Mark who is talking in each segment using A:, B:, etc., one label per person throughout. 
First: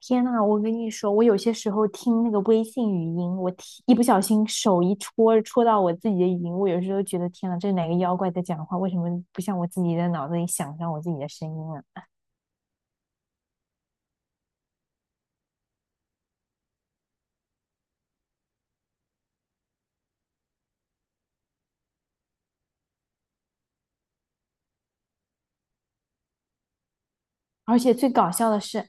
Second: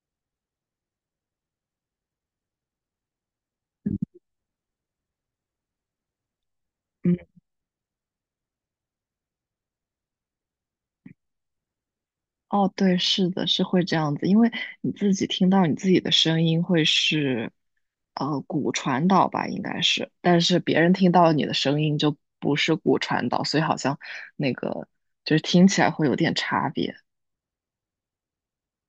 A: 天呐，我跟你说，我有些时候听那个微信语音，我听一不小心手一戳到我自己的语音，我有时候
B: 嗯，
A: 觉得天呐，这是哪个妖怪在讲话？为什么不像我自己的脑子里想象我自己的声音啊？
B: 哦，对，是的，是会这样子，因为你自己听到你自己的声音会是，骨传导吧，应该是，但是别人听到你的声音就不是骨传导，所以好像那个就是听起来会有点差别。
A: 而且最搞笑的是，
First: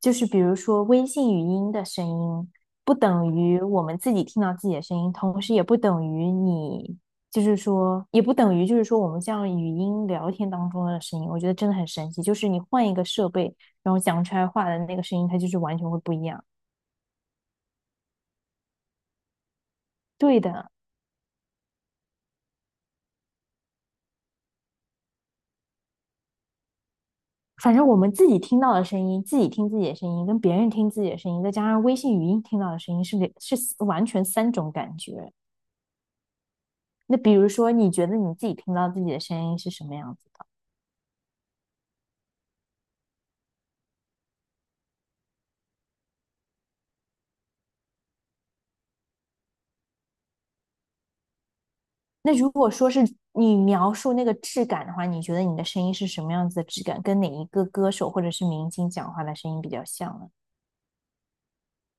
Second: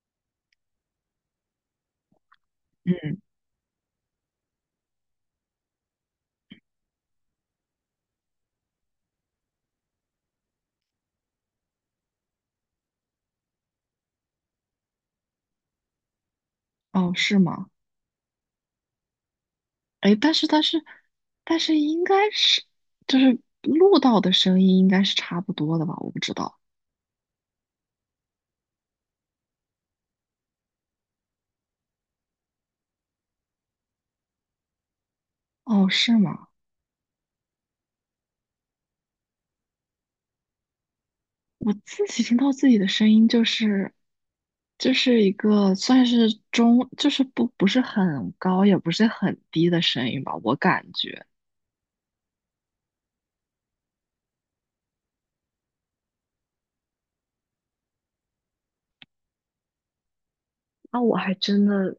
A: 就是比如说微信语音的声音，不
B: 嗯，
A: 等于我们自己听到自己的声音，同时也不等于你，就是说，也不等于就是说我们像语音聊天当中的声音。我觉得真的很神奇，就是你换一个设备，然后讲出来话的那个声音，它就是完全会不一样。
B: 哦，是吗？哎，但
A: 对
B: 是但
A: 的，
B: 是但是应该是就是录到的声音应该是差不多的吧？我不知道。
A: 反正我们自己听到的声音，自己听自己的声音，跟别人听自己的声音，再加上微信语音听到的声音是，是完全三种感觉。
B: 哦，是吗？
A: 那比如说，你觉得你自己听到自己的声音是什么样子的？
B: 我自己听到自己的声音，就是一个算是中，就是不是很高，也不是很低的声音吧，我感觉。
A: 那如果说是你描述那个质感的话，你觉得你的声音是什么样子的质感？跟哪一个歌手或者是明星讲话的声音比较像呢？
B: 那我还真的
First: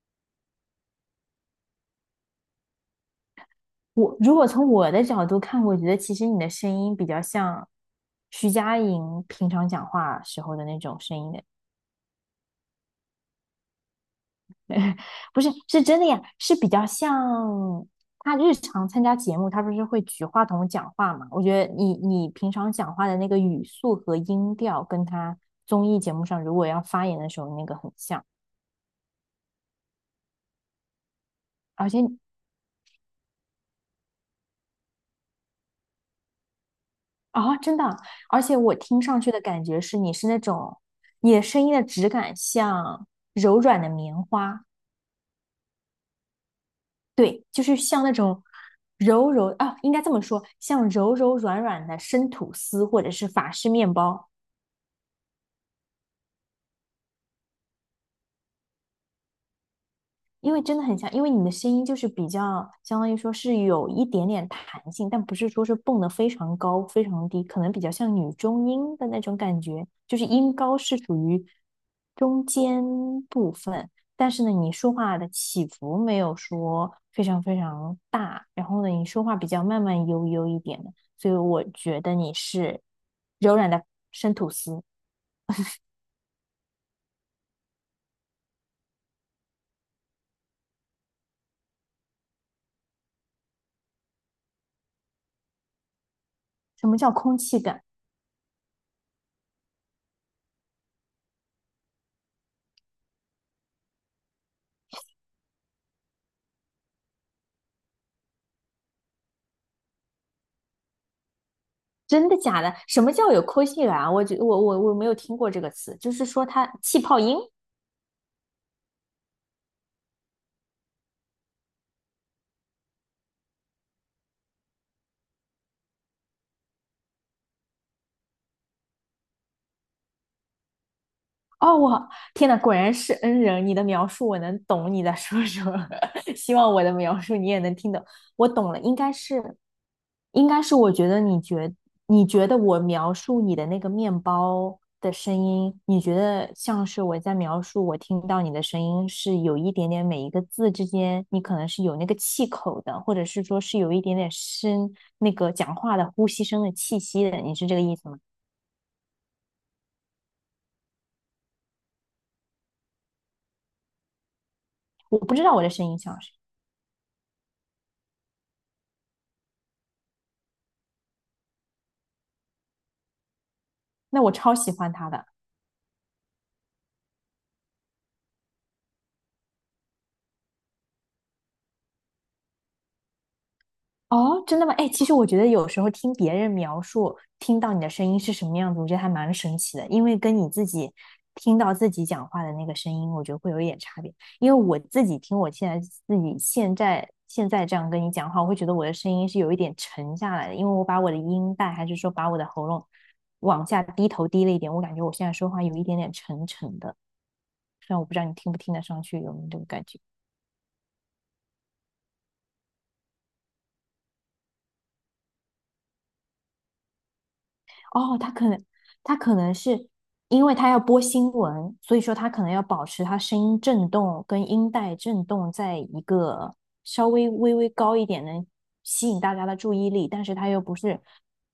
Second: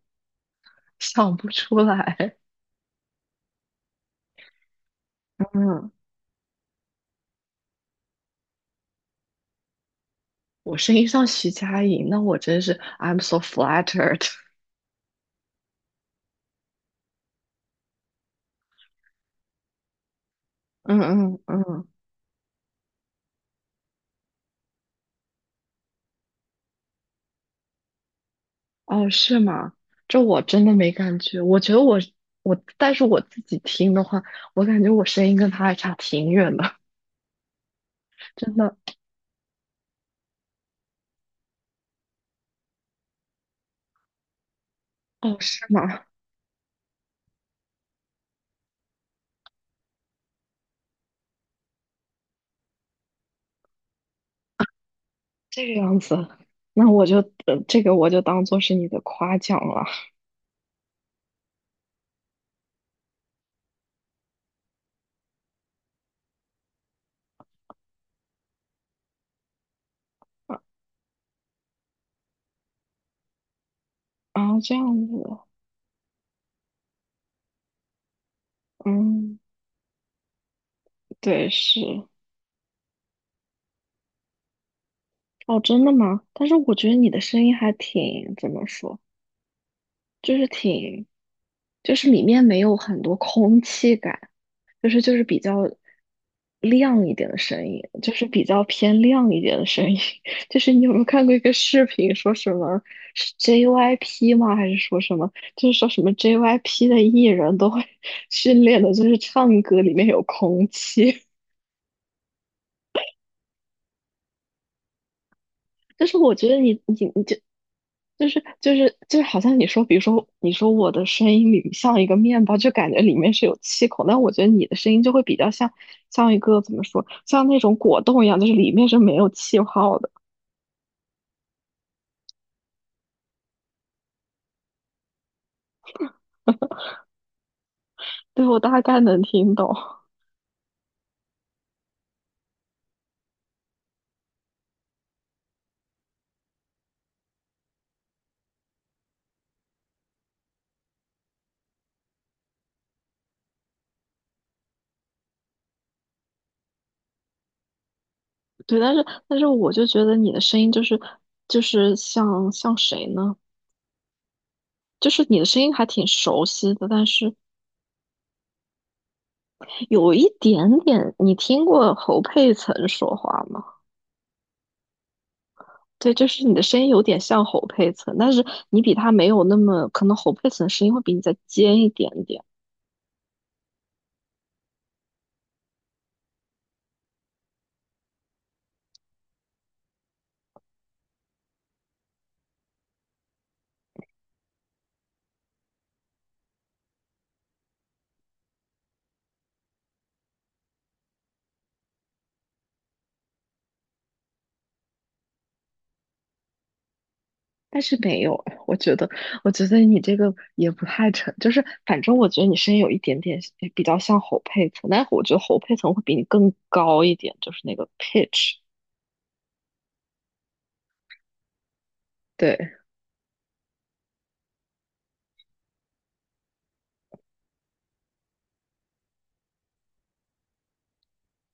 B: 想不出来，
A: 我如果从我的角度 看，我觉
B: 嗯
A: 得其实你的声音比较像徐佳莹平常讲话时候的
B: 我
A: 那
B: 声
A: 种
B: 音
A: 声
B: 像
A: 音的。
B: 徐佳莹，那我真是 I'm so flattered。
A: 不是，是真的呀，是比较像他日常参加节目，他不是会举话筒 讲
B: 嗯
A: 话嘛？
B: 嗯
A: 我觉得
B: 嗯，
A: 你平常讲话的那个语速和音调，跟他综艺节目上如果要发言的时候那个很像，
B: 哦，是吗？这我真的没感觉。我觉得
A: 而
B: 我
A: 且
B: 我，但是我自己听的话，我感觉我声音跟他还差挺远的，
A: 啊、真的，而
B: 真
A: 且我
B: 的。
A: 听上去的感觉是你是那种你的声音的质感像柔软的棉花，
B: 哦，是吗？
A: 对，就是像那种。柔柔啊，应该这么说，像柔柔软软的生吐司或者是法式面包，
B: 这个样子，那我就这个我就当做是你的夸奖了。
A: 因为真的很像，因为你的声音就是比较，相当于说是有一点点弹性，但不是说是蹦得非常高、非常低，可能比较像女中音的那种感觉，就是音高是属于中间部分，但是呢，
B: 啊，
A: 你
B: 这样
A: 说话的
B: 子，
A: 起伏没有说非常非常大，然后呢，你说话
B: 嗯，
A: 比较慢慢悠悠一点的，所以
B: 对，
A: 我
B: 是，
A: 觉得你是柔软的生吐司。
B: 哦，真的吗？但是我觉得你的声音还挺，怎么说，就是挺，就是里面没有很多空气感，就是比较
A: 什么
B: 亮
A: 叫
B: 一点的
A: 空气
B: 声音，
A: 感？
B: 就是比较偏亮一点的声音。就是你有没有看过一个视频，说什么是 JYP 吗？还是说什么？就是说什么 JYP 的艺人都会 训练的，就是唱歌里面有空气。
A: 真的假的？什么叫有抠性源啊？我觉我我我没有听过这个词，
B: 但
A: 就
B: 是
A: 是
B: 我
A: 说
B: 觉得
A: 它
B: 你
A: 气
B: 你
A: 泡
B: 你就。
A: 音。
B: 就是，好像你说，比如说你说我的声音里像一个面包，就感觉里面是有气孔，但我觉得你的声音就会比较像像一个怎么说，像那种果冻一样，就是里面是没有气泡的。
A: 哦，我天呐，果然是恩人！你的描述我能懂你在说什么，希望我的描述你也能听懂。
B: 对，
A: 我
B: 我
A: 懂了，
B: 大
A: 应
B: 概
A: 该
B: 能听
A: 是，
B: 懂。
A: 应该是，我觉得你觉你觉得我描述你的那个面包的声音，你觉得像是我在描述我听到你的声音是有一点点每一个字之间，你可能是有那个气口的，或者是说是有一点点声那个讲话的呼吸声的气息的，你是这个意思吗？
B: 对，但是我就觉得你的声音就是像谁呢？就
A: 我
B: 是
A: 不
B: 你
A: 知
B: 的
A: 道
B: 声
A: 我的
B: 音还
A: 声音
B: 挺
A: 像是，
B: 熟悉的，但是有一点点，你听过侯佩岑说话吗？
A: 那我超喜欢他的。
B: 对，就是你的声音有点像侯佩岑，但是你比他没有那么，可能侯佩岑声音会比你再尖一点点。
A: 哦，真的吗？哎，其实我觉得有时候听别人描述，听到你的声音是什么样子，我觉得还蛮神奇的，因为跟你自己听到自己讲话的那个声音，我觉得会有一点差别。因为我自己听我现在自己现在这样跟你讲话，我会觉得我的声音是有一点沉下来的，因为我把我的音带还是说把我的喉咙往下低头低了一点，我感觉我现在说话有一点点沉沉的，
B: 但
A: 虽
B: 是
A: 然我不知
B: 没
A: 道你
B: 有，
A: 听不听
B: 我
A: 得
B: 觉
A: 上
B: 得，
A: 去，有没有
B: 我
A: 这个
B: 觉得
A: 感觉。
B: 你这个也不太成，就是反正我觉得你声音有一点点比较像侯佩岑，但是我觉得侯佩岑会比你更高一点，就是那个
A: 哦，
B: pitch。
A: 他可能是因为他要播新闻，所以说他可能
B: 对
A: 要保持他声音震动跟音带震动在一个稍微微微高一点，能吸引大家的注意力，但是他又不是，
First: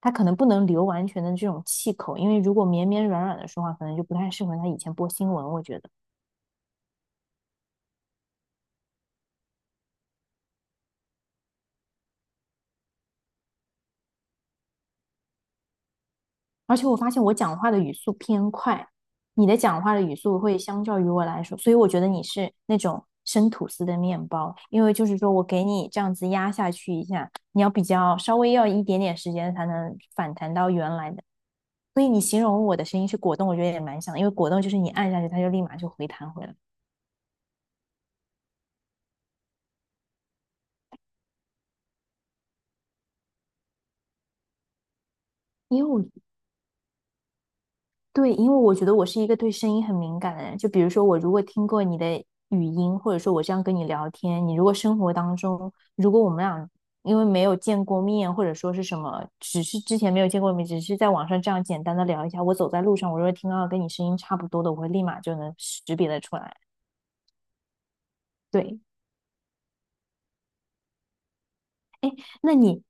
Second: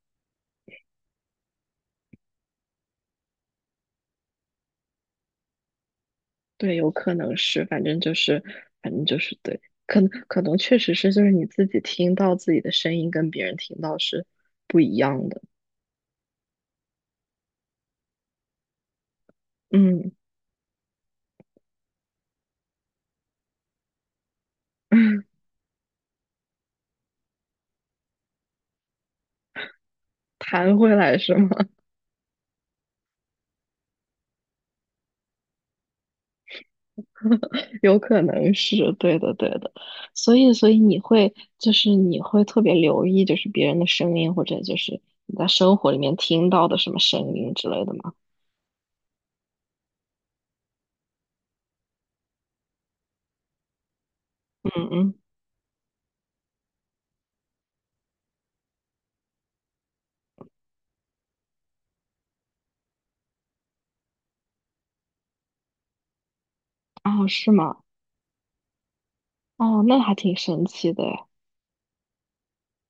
A: 他可能不能留完全的这种气口，因为如果绵绵软软的说话，可能就不太适合他以前播新闻，我觉得。
B: 对，有可能是，反正就是对，可能确实是，就是你自己听到自己的声音跟别人听到是不一样的。
A: 而且我发现我讲话的语速偏快，你的讲话的
B: 嗯，
A: 语速会相较于我来说，所以我觉得你是那种生吐司的面包，因为就是说我 给你这样子压下去一下，你要比较稍微要一点点时间才能反弹到
B: 弹
A: 原
B: 回
A: 来
B: 来
A: 的。
B: 是吗？
A: 所以你形容我的声音是果冻，我觉得也蛮像的因为果冻就是你按下去，它就立马就回弹回来。
B: 有可能是对的，对的。所以你会就是你会特别留意就是别人的声音，或者就是你在生
A: 因为
B: 活里面
A: 我
B: 听到的什么声音之类的吗？
A: 对，因为我觉得我是一个对声音很敏感的人。就比如说，我如果听过你的语音，或者说我这样跟你聊天，你如
B: 嗯
A: 果生活
B: 嗯，
A: 当中，如果我们俩因为没有见过面，或者说是什么，只是之前没有见过面，只是在网上这样简单的聊一下，我走在路上，我如果听到跟你声音差不多的，我会立马就能识别的出来。
B: 哦，是吗？
A: 对，
B: 哦，那还挺神奇的诶，
A: 哎，那你，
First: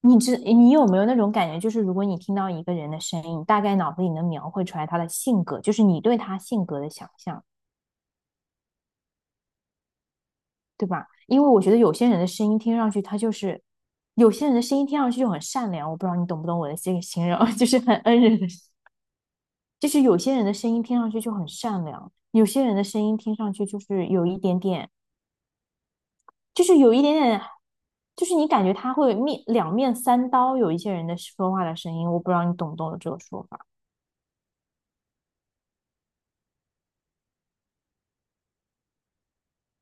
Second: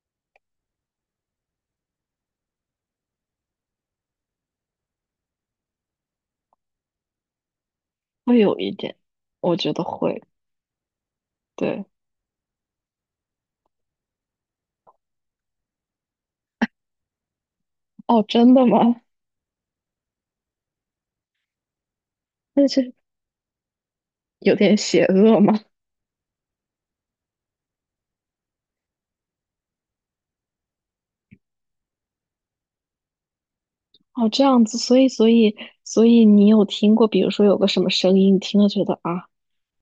A: 你知你有没有那种感觉，就是如果你听到一个人的声音，大概脑子里能描绘出来他的性格，就是你对他性格的想象？
B: 会有一点，我觉得会。
A: 对吧？因为我觉得
B: 对，
A: 有些人的声音听上去，他就是有些人的声音听上去就很善良，我不知道你懂不懂我的这个形容，就是很恩
B: 哦，
A: 人的，
B: 真的吗？
A: 就是有些人的声音听上去就很善良，有些
B: 那
A: 人的
B: 是
A: 声音听上去就是有一
B: 有
A: 点
B: 点
A: 点，
B: 邪恶吗？
A: 就是有一点点，就是你感觉他会面两面三刀。有一些人的说话的声音，我不知道你懂不懂我这个说法。
B: 哦，这样子，所以你有听过，比如说有个什么声音，你听了觉得啊。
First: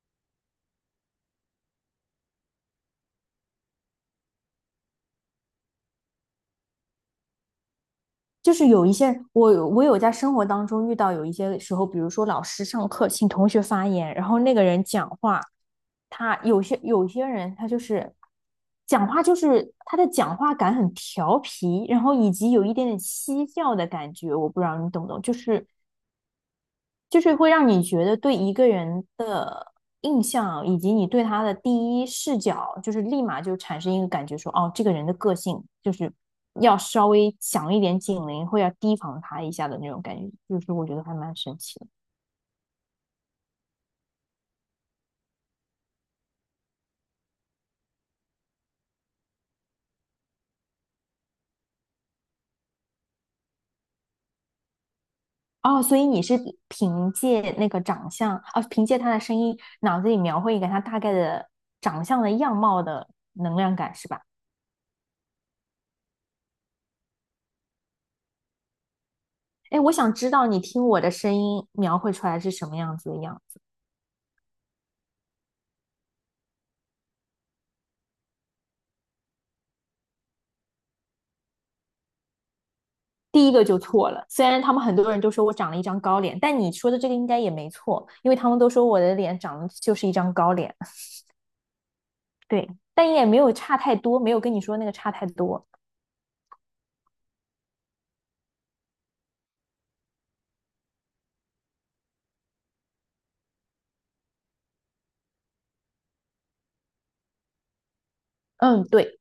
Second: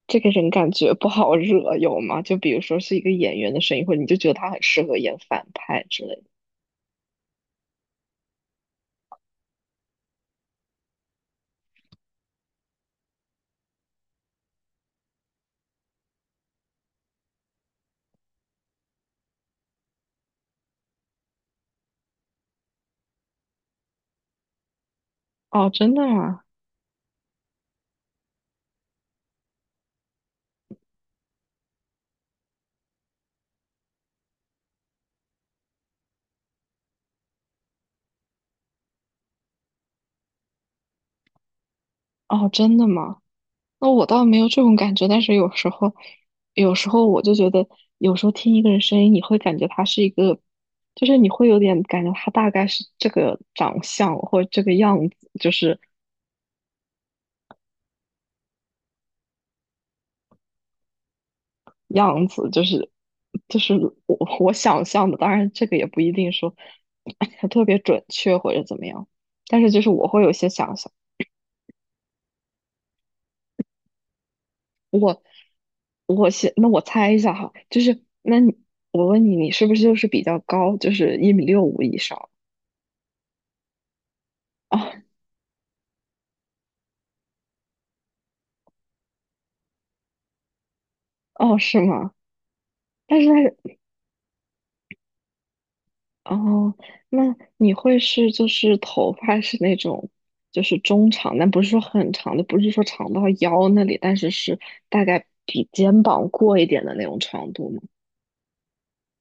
B: 这个人感觉不好惹，有吗？就比如说是一个演员的声音，或者你就觉得他很适合演反派之类的。
A: 就是有一些人我有在生活当中遇到有一些时候，比如说老师上课请同学发言，然后那个人讲话，他有些人他就是讲话就是他的讲话感很调皮，然后以及有一点点嬉笑的感觉，我不知道你懂不懂，
B: 哦，真的啊？
A: 就是会让你觉得对一个人的印象以及你对他的第一视角，就是立马就产生一个感觉说，哦，这个人的个性就是要稍微响一点警铃，会要提防他一下的那种感觉，就是我觉得还蛮神奇的。
B: 哦，真的吗？那我倒没有这种感觉，但是有时候我就觉得，有时候听一个人声音，你会感觉他是一个，就是你会有点感觉他大概是这个长相或者这个样子，就是
A: 哦，所以你是凭借那个长相，啊，凭借他的声音，脑子里描绘一个他大概的长相
B: 样
A: 的
B: 子，
A: 样
B: 就
A: 貌
B: 是
A: 的能
B: 就是
A: 量感，是
B: 我
A: 吧？
B: 我想象的，当然这个也不一定说 特别准确或者怎么样，但是就
A: 哎，
B: 是
A: 我
B: 我
A: 想
B: 会
A: 知
B: 有
A: 道
B: 些
A: 你
B: 想
A: 听
B: 象，
A: 我的声音描绘出来是什么样子的样子。
B: 我先那我猜一下哈，就是那你我问你，你是不是就是比较高，就是1.65米以上？
A: 第一个就错了，虽然 他们很
B: 哦
A: 多人都说我长了一张高脸，但你说的这个应该也没错，因为他们都说我的脸长得就是一张高脸，
B: 哦，是吗？
A: 对，但
B: 但
A: 也
B: 是它
A: 没有
B: 是
A: 差太多，没有跟你说那个差太多。
B: 哦，那你会是就是头发是那种就是中长，但不是说很长的，不是说长到腰那里，但是是大概比肩膀过一点的那种长度吗？
A: 嗯，对。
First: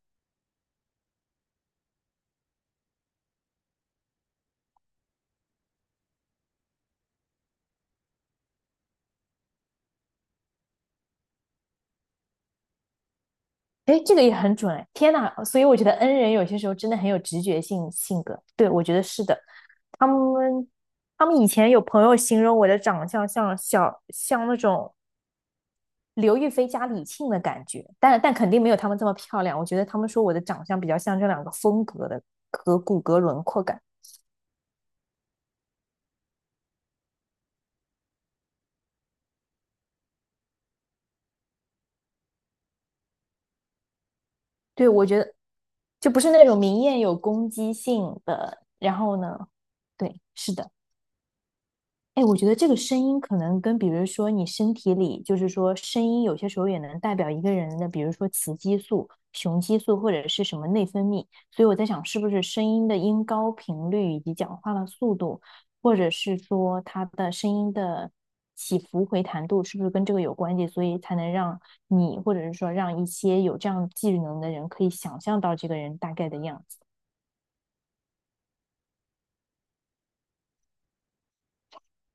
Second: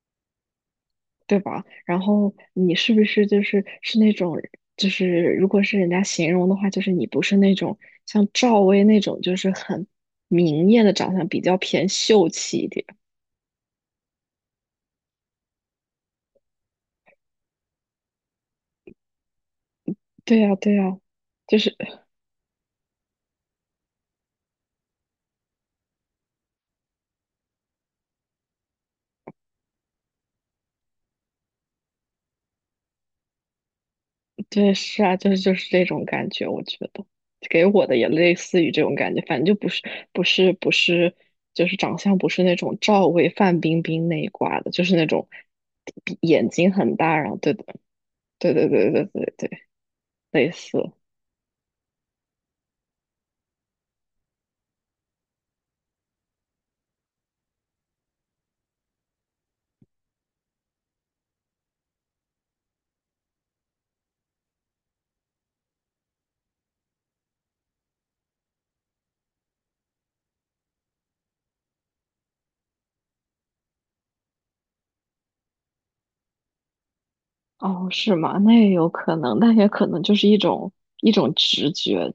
B: 对吧？然后你是不是就是是那种，就是如果是人家形容的话，就是你不是那种像赵薇那种，就是很明艳的长相，比较偏秀气一点。
A: 哎，这个也很准哎！天呐，所以我觉得 N 人有些时候真的很有直觉性格。对，我觉得是的。他
B: 对呀，
A: 们
B: 对呀，
A: 他们以
B: 就
A: 前
B: 是
A: 有朋友形容我的长相像那种刘亦菲加李沁的感觉，但肯定没有他们这么漂亮。我觉得他们说我的长相比较像这两个风格的和骨骼轮廓感。
B: 对，是啊，就是这种感觉，我觉得给我的也类似于这种感觉，反正就不是不是不是，就是长相不是那种赵薇、范冰冰那一挂的，就
A: 对，
B: 是那
A: 我觉
B: 种
A: 得就不是那
B: 眼
A: 种
B: 睛
A: 明
B: 很
A: 艳有
B: 大，然后
A: 攻
B: 对的，
A: 击性
B: 对
A: 的。
B: 对对
A: 然
B: 对
A: 后
B: 对
A: 呢，
B: 对，
A: 对，
B: 类
A: 是的。
B: 似。
A: 哎，我觉得这个声音可能跟，比如说你身体里，就是说声音有些时候也能代表一个人的，比如说雌激素、雄激素或者是什么内分泌。所以我在想，是不是声音的音高频率以及讲话的速度，或者是说他的声音的起伏回弹度，是不是跟这个有关系？所以才能让你，或者是说让一些有这样技能的人，可以想象到这个人大概的样子。
B: 哦，是吗？那也有可能，那也可能就是一种直觉。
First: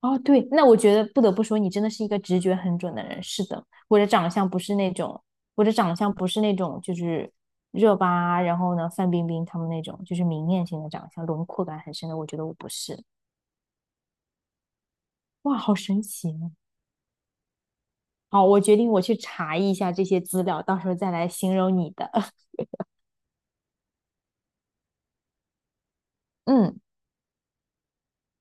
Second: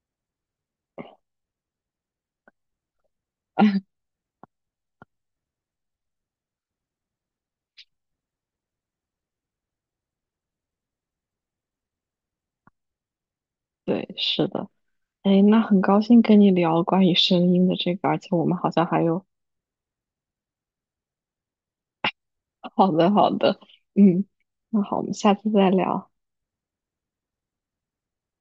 A: 哦，对，那我觉得不得不说，你真的是一个直觉很准的人。是的，我 的长相不是那种，我的长相不是那种，就是热巴，然后呢，范冰冰他们那种，就是明艳型的长相，轮廓感很深的。我觉得我不是。
B: 对，是的。哎，
A: 哇，
B: 那
A: 好
B: 很高
A: 神
B: 兴
A: 奇
B: 跟你
A: 哦！
B: 聊关于声音的这个，而且
A: 好，
B: 我们
A: 我
B: 好
A: 决
B: 像
A: 定我
B: 还
A: 去
B: 有
A: 查一下这些资料，到时候再来形容你的。
B: 好的好的，嗯，那好，我们下次再聊。
A: 嗯。